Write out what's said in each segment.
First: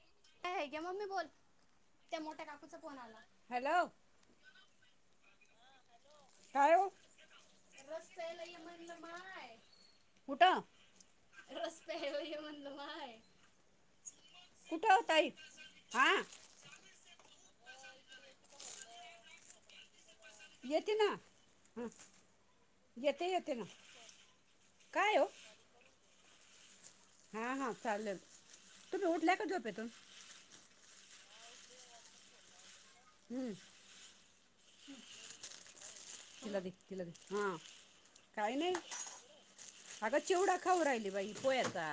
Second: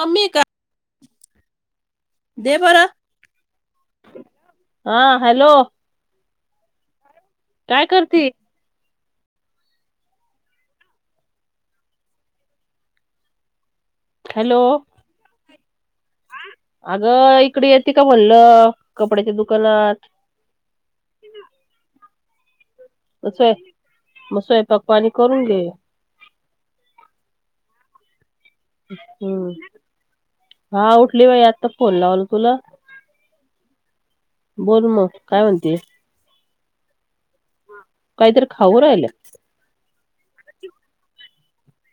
Mummy आहे का हग ममी बोल त्या मोठ्या दे काकूचा बरं. फोन आला हॅलो हा हॅलो काय काय ये करती कुठा रस्ते म्हय हॅलो हां अगं तीकडे येते का म्हणलं कपड्याच्या दुकानात? येेते ना ह अस हाय मग सोयपाक पाणी काय हो करून घे. हा हा चालेल, तुम्ही उठल्या का हम्म, झोपेतून हा उठली बाई आता फोन लावल तुला हं, बोल मग काय म्हणते, हा काहीतरी खाऊ राहिल. अगं चिवडा खाऊ राहिली बाई पोह्याचा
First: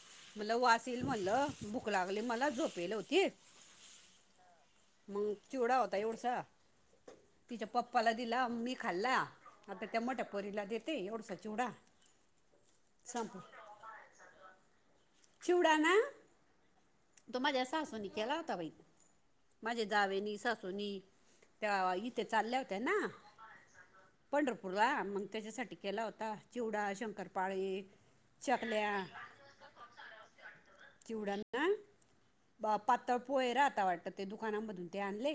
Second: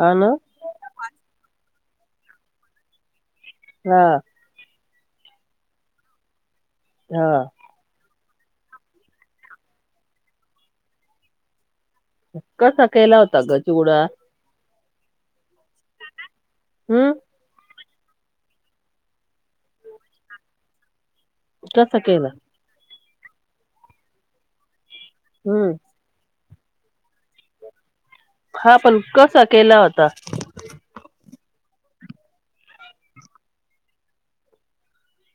हा ना वास येईल म्हटलं, लागली मला झोपेले होती. हा मग चिवडा होता एवढसा हा तिच्या पप्पाला दिला मी खाल्ला आता टमाट पोरीला देते एवढसा चिवडा कसा केला होता संपला गचुडा चिवडा ना हम्म तुम्हा जसातो नी केला होता बाई माझे दावेनी सासूनी तेव्हा कसा इथे केला चालल्या होत्या ना पंढरपूरला मग हम्म त्याच्यासाठी केला होता चिवडा शंकरपाळी हा पण कसा केला होता ह पातळ पोय र आता वाटतं ते दुकानामधून ते आणले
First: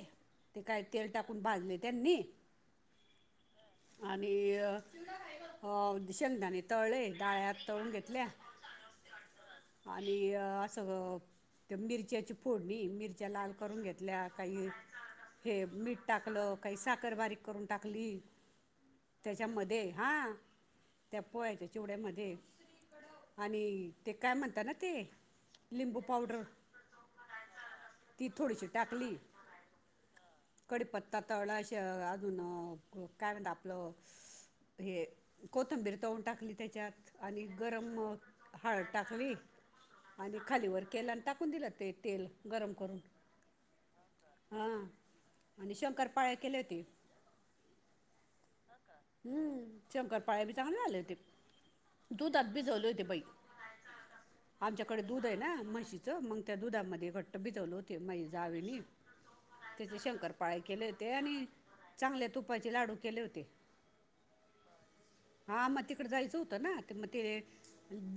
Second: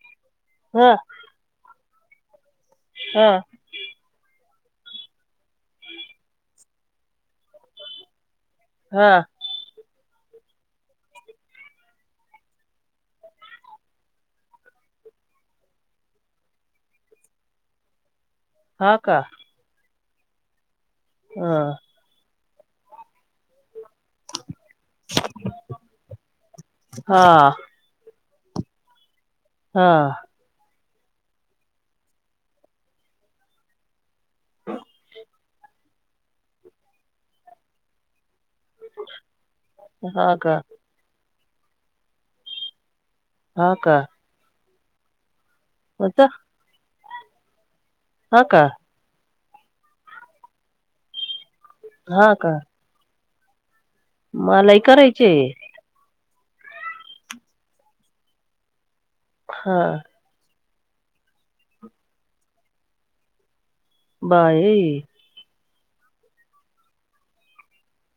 ते काय हा तेल टाकून भाजले त्यांनी हा आणि अ हो दिशेंदाने तळले, डाळ्या तळून घेतल्या. हां आणि असं ते मिरच्याची फोडनी, मिरच्या लाल करून घेतल्या काही हे मीठ टाकलं काही साखर बारीक करून टाकली, हा का त्याच्यामध्ये हां त्या हा पोह्यच्या चिवड्यामध्ये आणि ते काय म्हणत ना ते? लिंबू पावडर. हां ती थोडीशी टाकली हां कडीपत्ता तळअशे, अजून काय म्हणत आपलं? हे कोथंबीर तवून टाकली त्याच्यात, आणि गरम हळद टाकली, हा आणि का खालीवर केलान टाकून दिलं ते तेल गरम करून. हां का? हां, आणि शंकर पाळे केले होते. हां का? हं, शंकर पाळ्या बी चांगलं झाले होते. हा का दूधात बीझवले होते बाई. मलाही आमच्याकडे करायचे दूध आय ना म्हशीचं मंग त्या दुधामध्ये घट्ट भिजवले होते माय जावेनी. हा त्याचे शंकर पाळ्या केले होते आणि चांगल्या तुपाचे लाडू केले होते बाई. आ मग तिकडं जायचं होतं ना ते म ते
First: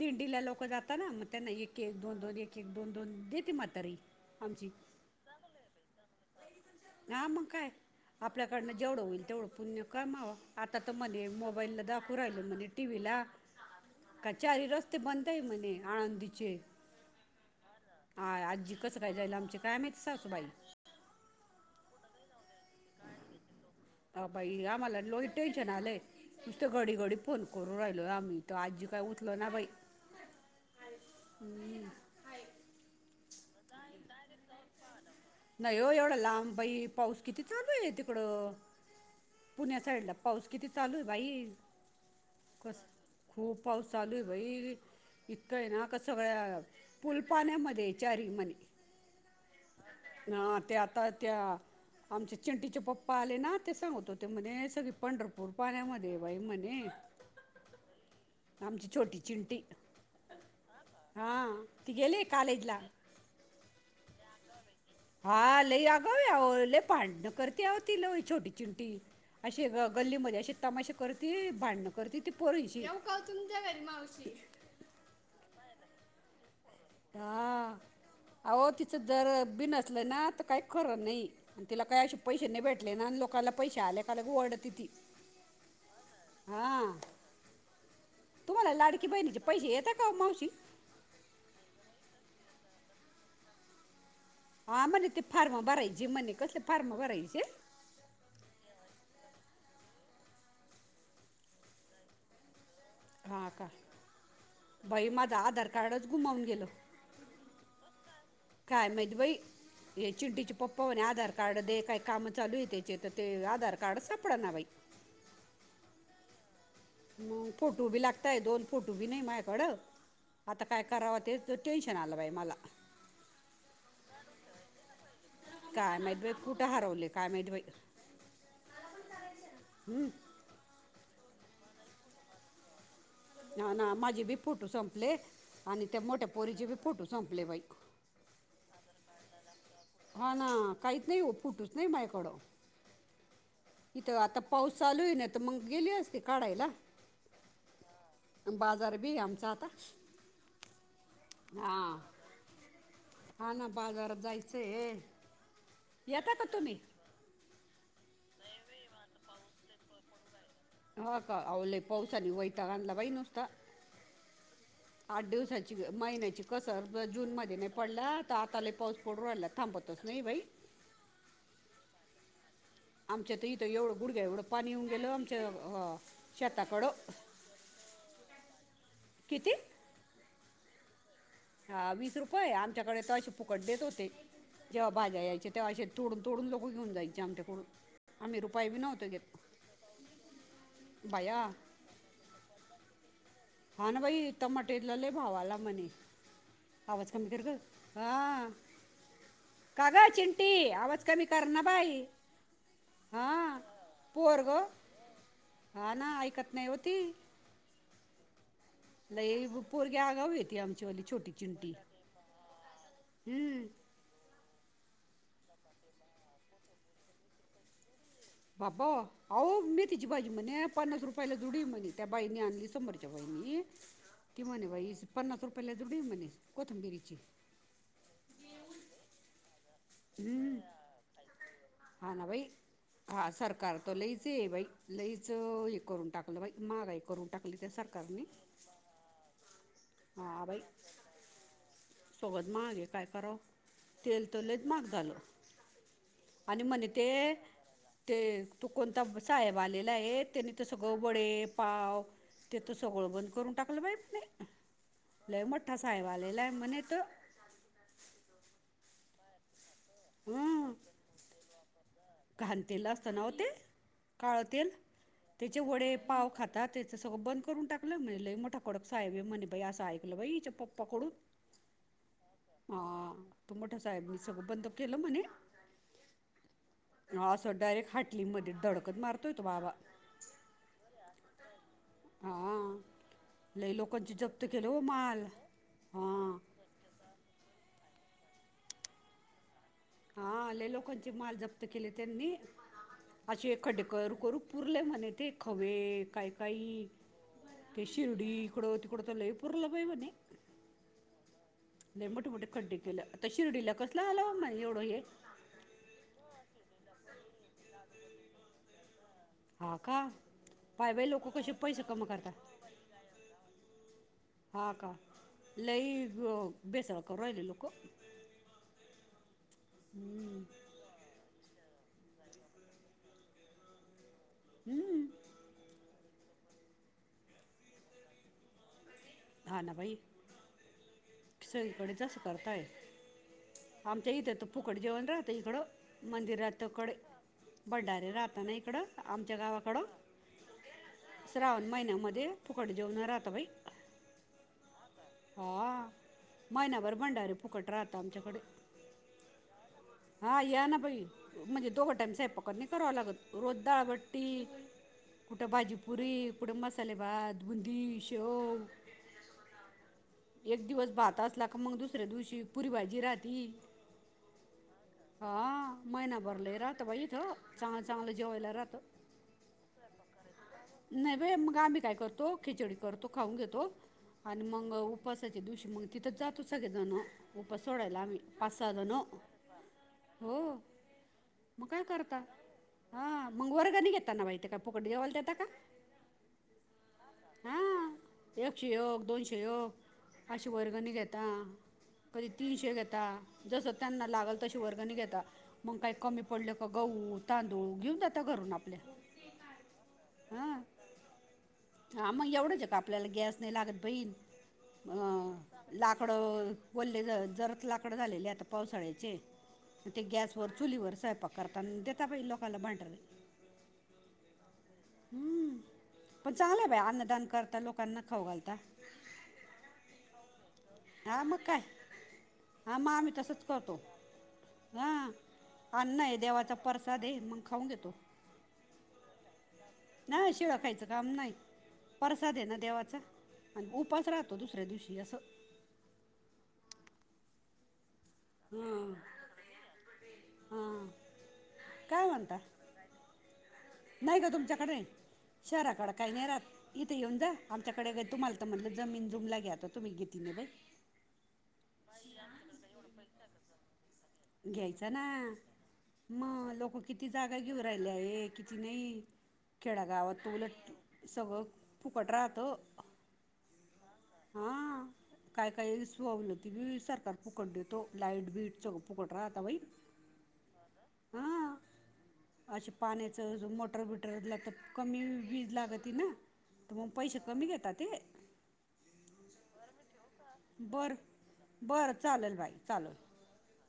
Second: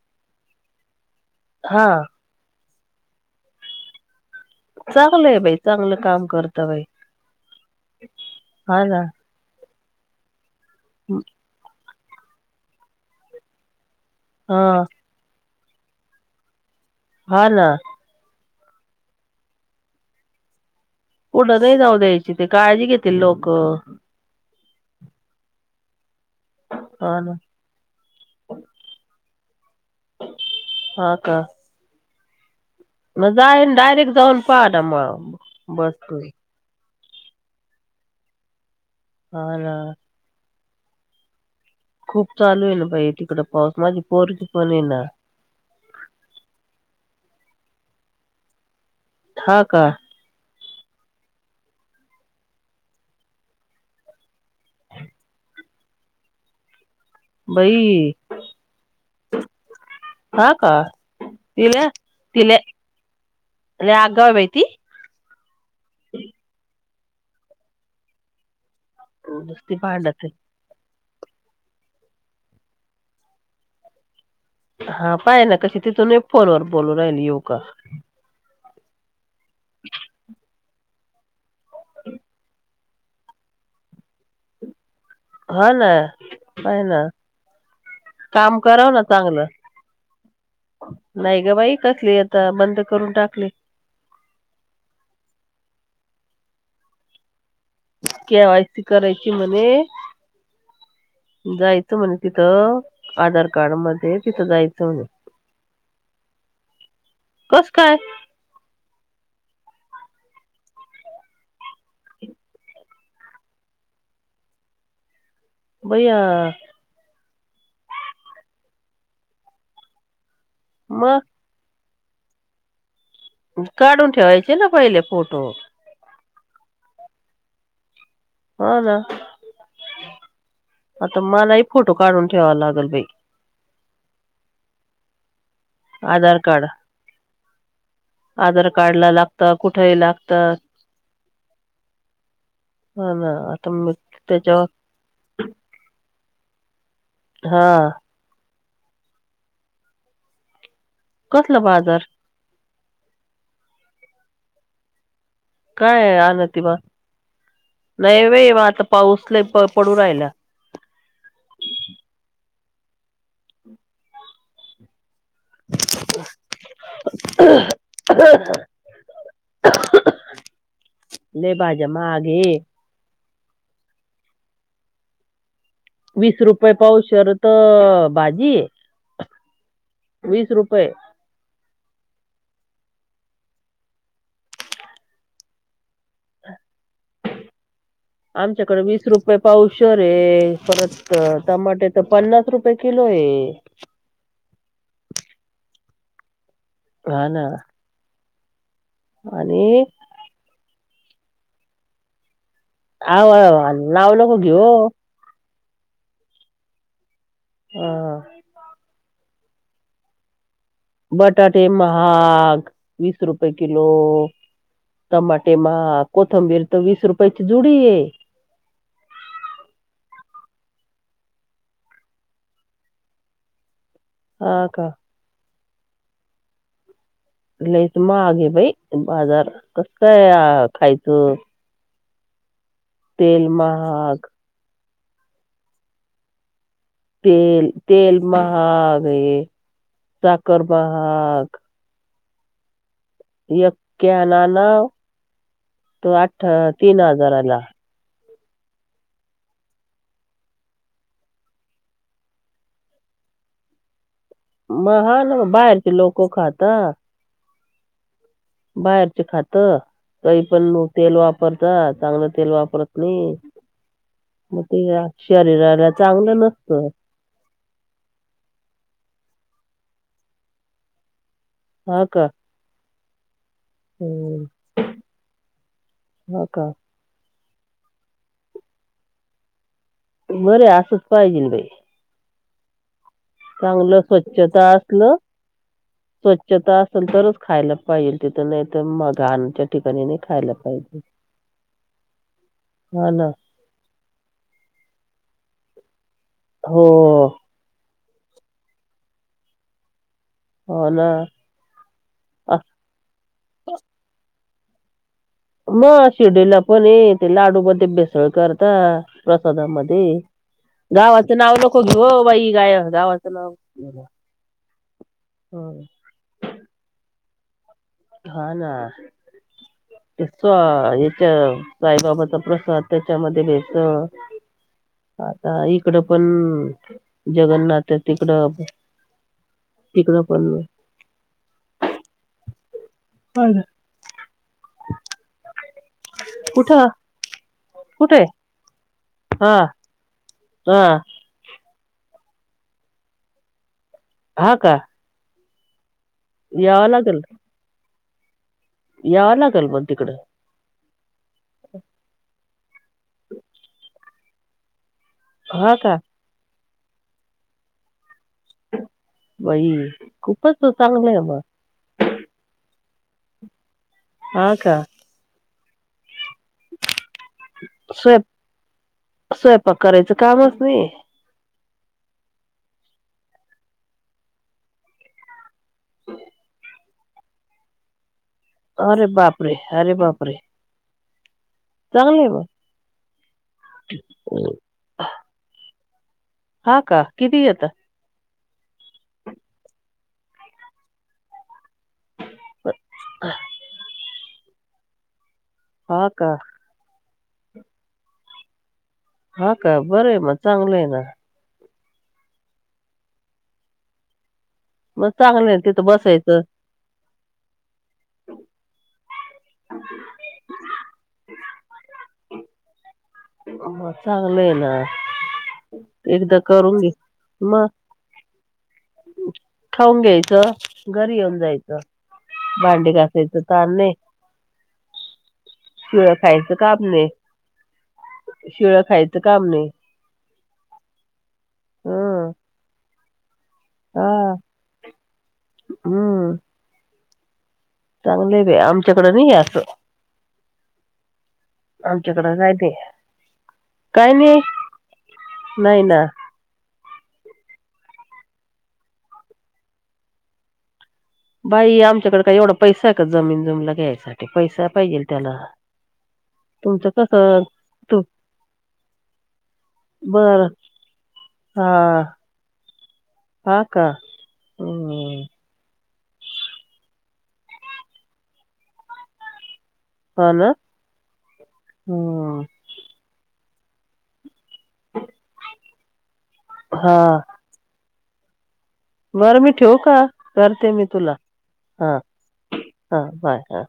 दिंडीला लोकं जात ना म त्यांना एक हा एक दोन दोन एक एक दोन दोन देते मातारी. चांगलं ए बाई, चांगलं काम कर. आं मग काय, आपल्याकडनं हा ना जेवढं होईल तेवढं पुण्य कमावा. आता त म्हणे मोबाईलला दाकू राहिले म्हणे टी व्ही ला क हा चाळी रस्ते बंदे म्हणे, आळंदीचे. हा ना आ आजी कसं काय जाईल आमची काय माहित सासू बाई. पुडं नाही जाऊ द्यायची ते काळजी घेतील लोकं. मला लोय टेन्शन आलंय, नुस्तं घडी घडी हा ना फोन करू राहिलो आम्ही त आजी काय उच् लनाबई हां का? म जाईन डयरेक्ट जाऊन पा ना म. नाही ओ एवढा लांब बाई पाऊस किती चालू आय तिकडं. हा ना पुण्या साईडला पाऊस किती चालूए बाई. खूप चालूए कस ना बाई तिकड पाऊस माझी पोरं ती पण ए ना. इतकंएना क सगळ्या पुलपाण्यामध्ये चारी मने. हां का हं ते आता त्या. आमचे चिंटीचे पप्पा आले ना ते सांगत होते म्हणे, सगळी पंढरपूर पाण्यामध्ये बाई म्हणे. बाई आमची छोटी चिंटी. हा का हां ती गेलीये कालेज ला. लै आगवै. हां लय आगवय औ लय भांड्नं करत्या आओ ती लय छोटी. चिंटी, असे नुसती ग भांडत गल्लीमध्ये असे तमाशे करती भांडण करती ती पोरीशी, येऊ तुमच्या घरी मावशी. हा पाय ना कशी, तिथून फोनवर बोलू राहिल येऊ का. आहों तिचं जर बिनसल असलय ना, तर काही खरं नाही, तिला काही अे पैसे नाही भेटले ना, लोकांना पैसे आले का लगे ओरडते ती. हा ना, आहेय हां ना. काम तुम्हाला कराव ना लाडकी बहिणीचे चांगलं, पैसे येतात का हो मावशी नाही ग बाई कसली येत. बंद करून टाकली. हा म्हणे ते फार्म भरायचे म्हणे, कसले फार्म भरायचे? केवायसी करायची म्हणे. जायचं म्हणे तिथं, आधार हां का कार्ड मध्ये तिथं जायचं म्हणे. बाई माझं आधार कार्डच गुमावून गेल, कस काय काय माहीत बाई. हे चिंडीचे पप्पा होणे आधार कार्ड दे, काय काम चालू येते तर ते आधार कार्ड सापडना बाई. बया. मग फोटो बी लागतय, दोन फोटो बी नाही माझ्याकड, आता काय कराव मग ते टेन्शन आलं बाई मला. काढून ठेवायचे ना पहिले फोटो. काय माहीत बाई, कुठं हरवले काय माहीत बाई. हा ना, हं? आता मलाही फोटो काढून ठेवावा लागेल बाई ह ना, माझे बी फोटू संपले, आणि त्या मोठ्या आधार कार्ड पोरीचे बी फोटू संपले बाई. आधार कार्डला लागतं, कुठेही लागत. फुटूच नाही माझ्याकडं. हां ना. आता मी इथं आता पाऊस त्याच्यावर चालू आहे नाहितर मंग गेली असती काढायला. हां. बाजार बी आमच आता कसलं बाजार? हां ना बाजार जायचं आहे. काय येता का आणती बा तुम्ही नाही बाई म आता पाऊस लई पडू राहिला. हां का आव पावसानी वैताग आणला बाई नुसता. आठ दिवसाची महिन्याची कसर जर जूनमध्ये नाही पडला तर आता लई पाऊस पडू राहिला थांबतच नाही बाई. लई भाज्या महागये. आमच्या तर इथं एवढं गुढग्या एवढं पाणी येऊन गेलं आमंच्या वीस रुपये पावशेर त भाजी. किती? होय. हां वीस रुपये, आमच्याकडे तर अशी फुकट देत होते. जेव्हा भाज्या यायच्या तेव्हा असे तुडून तुडून लो लोक गाईच्या अंगठ्या [inaudible] आमच्याकडे वीस रुपये पावशेरये, परत बाया टमाटे तर पन्नास रुपये किलो. आहे हां ना बाई, टमाटेला लई भाव आला म्हणे. आवाज हा कमी कर ना ग हा. आणि का ग चिंटी आवाज कमी कर ना बाई. आव हा नाव नको घेऊ ओ. हां ना ऐकत नाही ओ ती. हां. लई पोरगी आगाव आहे ती आम बटाटे महाग वीस रुपये हम्म किलो. टमाटे महाग कोथंबीर तर वीस रुपेची जुडी. बाबा अहो मेथी ची भाजी म्हणे पन्नास रुपयाला जुडी म्हणे त्या बाईनी आणली समोरच्या बाईनी. कि हा म्हणे का बाई पन्नास रुपयेला जुडी म्हणे कोथिंबिरीची. लईच महाग आहे बाई बाजार कस काय खायचं? हां ना बाई हा तेल सरकार तर महाग लईच हे आहे बाई लईचं हे करून टाकलं बाई. महागाई करून टाकली तेल त्या तेल सरकारने माहगये. साखर महाग. सगळच महाग आहे काय, करावं एक कॅन तेल तर लईच महाग आणावं झालं तर आठ आणि म्हणे तीन ते हजाराला. ते तू कोणता साहेब आलेला आहे त्यानी तर सगळे वडे पाव ते तर सगळं बंद करून टाकलं बाई म हां ना लय मोठा बाहेरचे साहेब लोक आलेला आहे खाता. म्हणे तर बाहेरच खातं. काही हं पण तेल वापरतात चांगलं तेल वापरत नाही. काळ मग तेल ते त्याचे शरीराला वडे पाव चांगलं खाता नसतं त्याच सगळं बंद करून टाकलं म्हणजे मोठा कडक सा काय बाई म्हणे बाई असं ऐकलं बाई हिच्या पप्पा कडून. हां का? तो मोठा साहेबनी हम्म सगळं बंद केलं म्हणे. हा का असं डायरेक्ट हाटलीमध्ये दडकच मारतोय तो बाबा. बरेय असंच पाहिजे ना बाई. हा लय चांगलं लोकांची जप्त केले स्वच्छता हो असल माल हा स्वच्छता असल तरच खायला पाहिजेल तिथं नाही तर मग घाण च हा आले लोकांचे माल जप्त केले त्यांनी हा ना असे खड्ड करू करू पूरले म्हने ते ख [inaudible] काय काही हो ते शिर्डी इकड तिकड तर लयपूरला बाई म्हणे [inaudible] हो. ना. नाही मोठे-मोठे अस- खड्डे केलं, आता शिर्डीला कसलं आला एवढं हे. मग शिर्डीला पण ये, ते लाडूमध्ये भेसळ करतात. हा का प्रसादामध्ये. पाय बाई लोक गावाचं कसे नाव नको पैसे कमा घेऊ, करतात बाई गाय गावाचं नाव नको घेऊ. हा का हं. लई बेसळ करून राहिले लोक. हा ना सो येच. साईबाबाचा प्रसाद त्याच्यामध्ये व्यायच हम्म, आता इकड पण जगन्नाथ तिकड हा ना बाई सगळीकडे जास करताय [inaudible] हा ना. आमच्या येत त पूकडे जेवन रा आता इकड मंदिर आता कुठं कडे [inaudible] भंडारीे कुठे राहतना इकडं आमच्या हा गावाकडं [inaudible] हा श्रावण महिन्यामध्ये फुकड जेवण राहतं बाई हा का हा महिन्यावर भंडारी फुकट राहत आमच्याकडे, याव लागल बग. हा, या ना बाई, म्हणजे दोघटाईम स्वयंपाक नाही कराव लागत रोज दहा गट. कुठं हा का भाजीपुरी, कुठं मसाले भात, बुंदी. बाई खूपच एक दिवस चांगलं भात आहे असला का मग, दुसऱ्या दिवशी पुरी भाजी. जिराधी. हा का हा महिना. भरले राात भाईथो चांग चांगलं जेोयला राात त्याच कामच नाही काय करतो खिचडी करतो खाऊन घेतो आणि मग उपासाच्या दिवशी मग तिथं जातो सगळे जण उपास सोडायला आम्ही पासादनो परे अरे बापरे मग काय करता चांगलं आहे हा मग वर्गनी घताना बाहि ते मग का फुकड जेवाल देतता का हा का किती येतं हां एक शेक दोन शिक अश वर्गनी घेतता कधी तीनशे घेता जस त्यांना लागल तशी वर्गणी घेता मग काही कमी पडलं का गहू तांदूळ घेऊन जाता घरून आपल्या हा का बरं आहे मग हां चांगलं आहे ना हा मग एवढंच का आपल्याला गॅस नाही लागत बहीण मग अं चांगलं आहे तिथं लाकड बसायचं बोलले जरच लाकड झालेले आता पावसाळ्याचे ते गॅसवर चुलीवर स्वयंपाक करता देताजे लोकाांला भांट म चांगलं आहे ना पण एकदा चांगलं आहे करून बाय घे अन्नदान करता मग लोकांना खाऊ घालता खाऊन घ्यायचं घरी हा येऊन मग काय जायचं हा मग भांडी आम्ही घसाायचं तसंच करतो तरानणे हां अन्न शिळ आहे खायचं देवाचा काम प्रसाद नाही आहे मग खाऊन घेतो शिळा खायचं काम नाही नाही शिळ खायचं काम नाही हं. परसाद आहे ना देवाचा आणि उपास हा राहतो दुसऱ्या दिवशी असं चांगलं भ हां आमच्याकडे नाही असं हां आमच्याकडें काय ते नाही का तुमच्याकडे शहराकड काही नाही राह इथे येऊन जा आमच्याकडे ग तुम्हाला तर म्हणज जमीन जुमला घ्याता तुम्ही घेती नाही बाई बाई आमच्याकडे काय एवढा पैसा आहे का जमीन जमीला घ्यायसाठी पैसा घ्यायचा पाहिजे ना त्याला मग लोक तुमचं किती जागा कसं घेऊन राहिले तू आहे किती नाही खेडागावात बर उलट सगळं हा फुकट राहत हा का हा हम्म काय काय सुवल होती बी सरकार फुकट द तो लाइईट बीट च फुकट राहाता भाई हला हम च मोटर बटरला तर कमी वीज लाग त ना तर मग हा पैसे कमी घेतात ते बरं मी ठेव का करते मी बर तुला हा बरं चालेल बाई चालेल हा बाय हा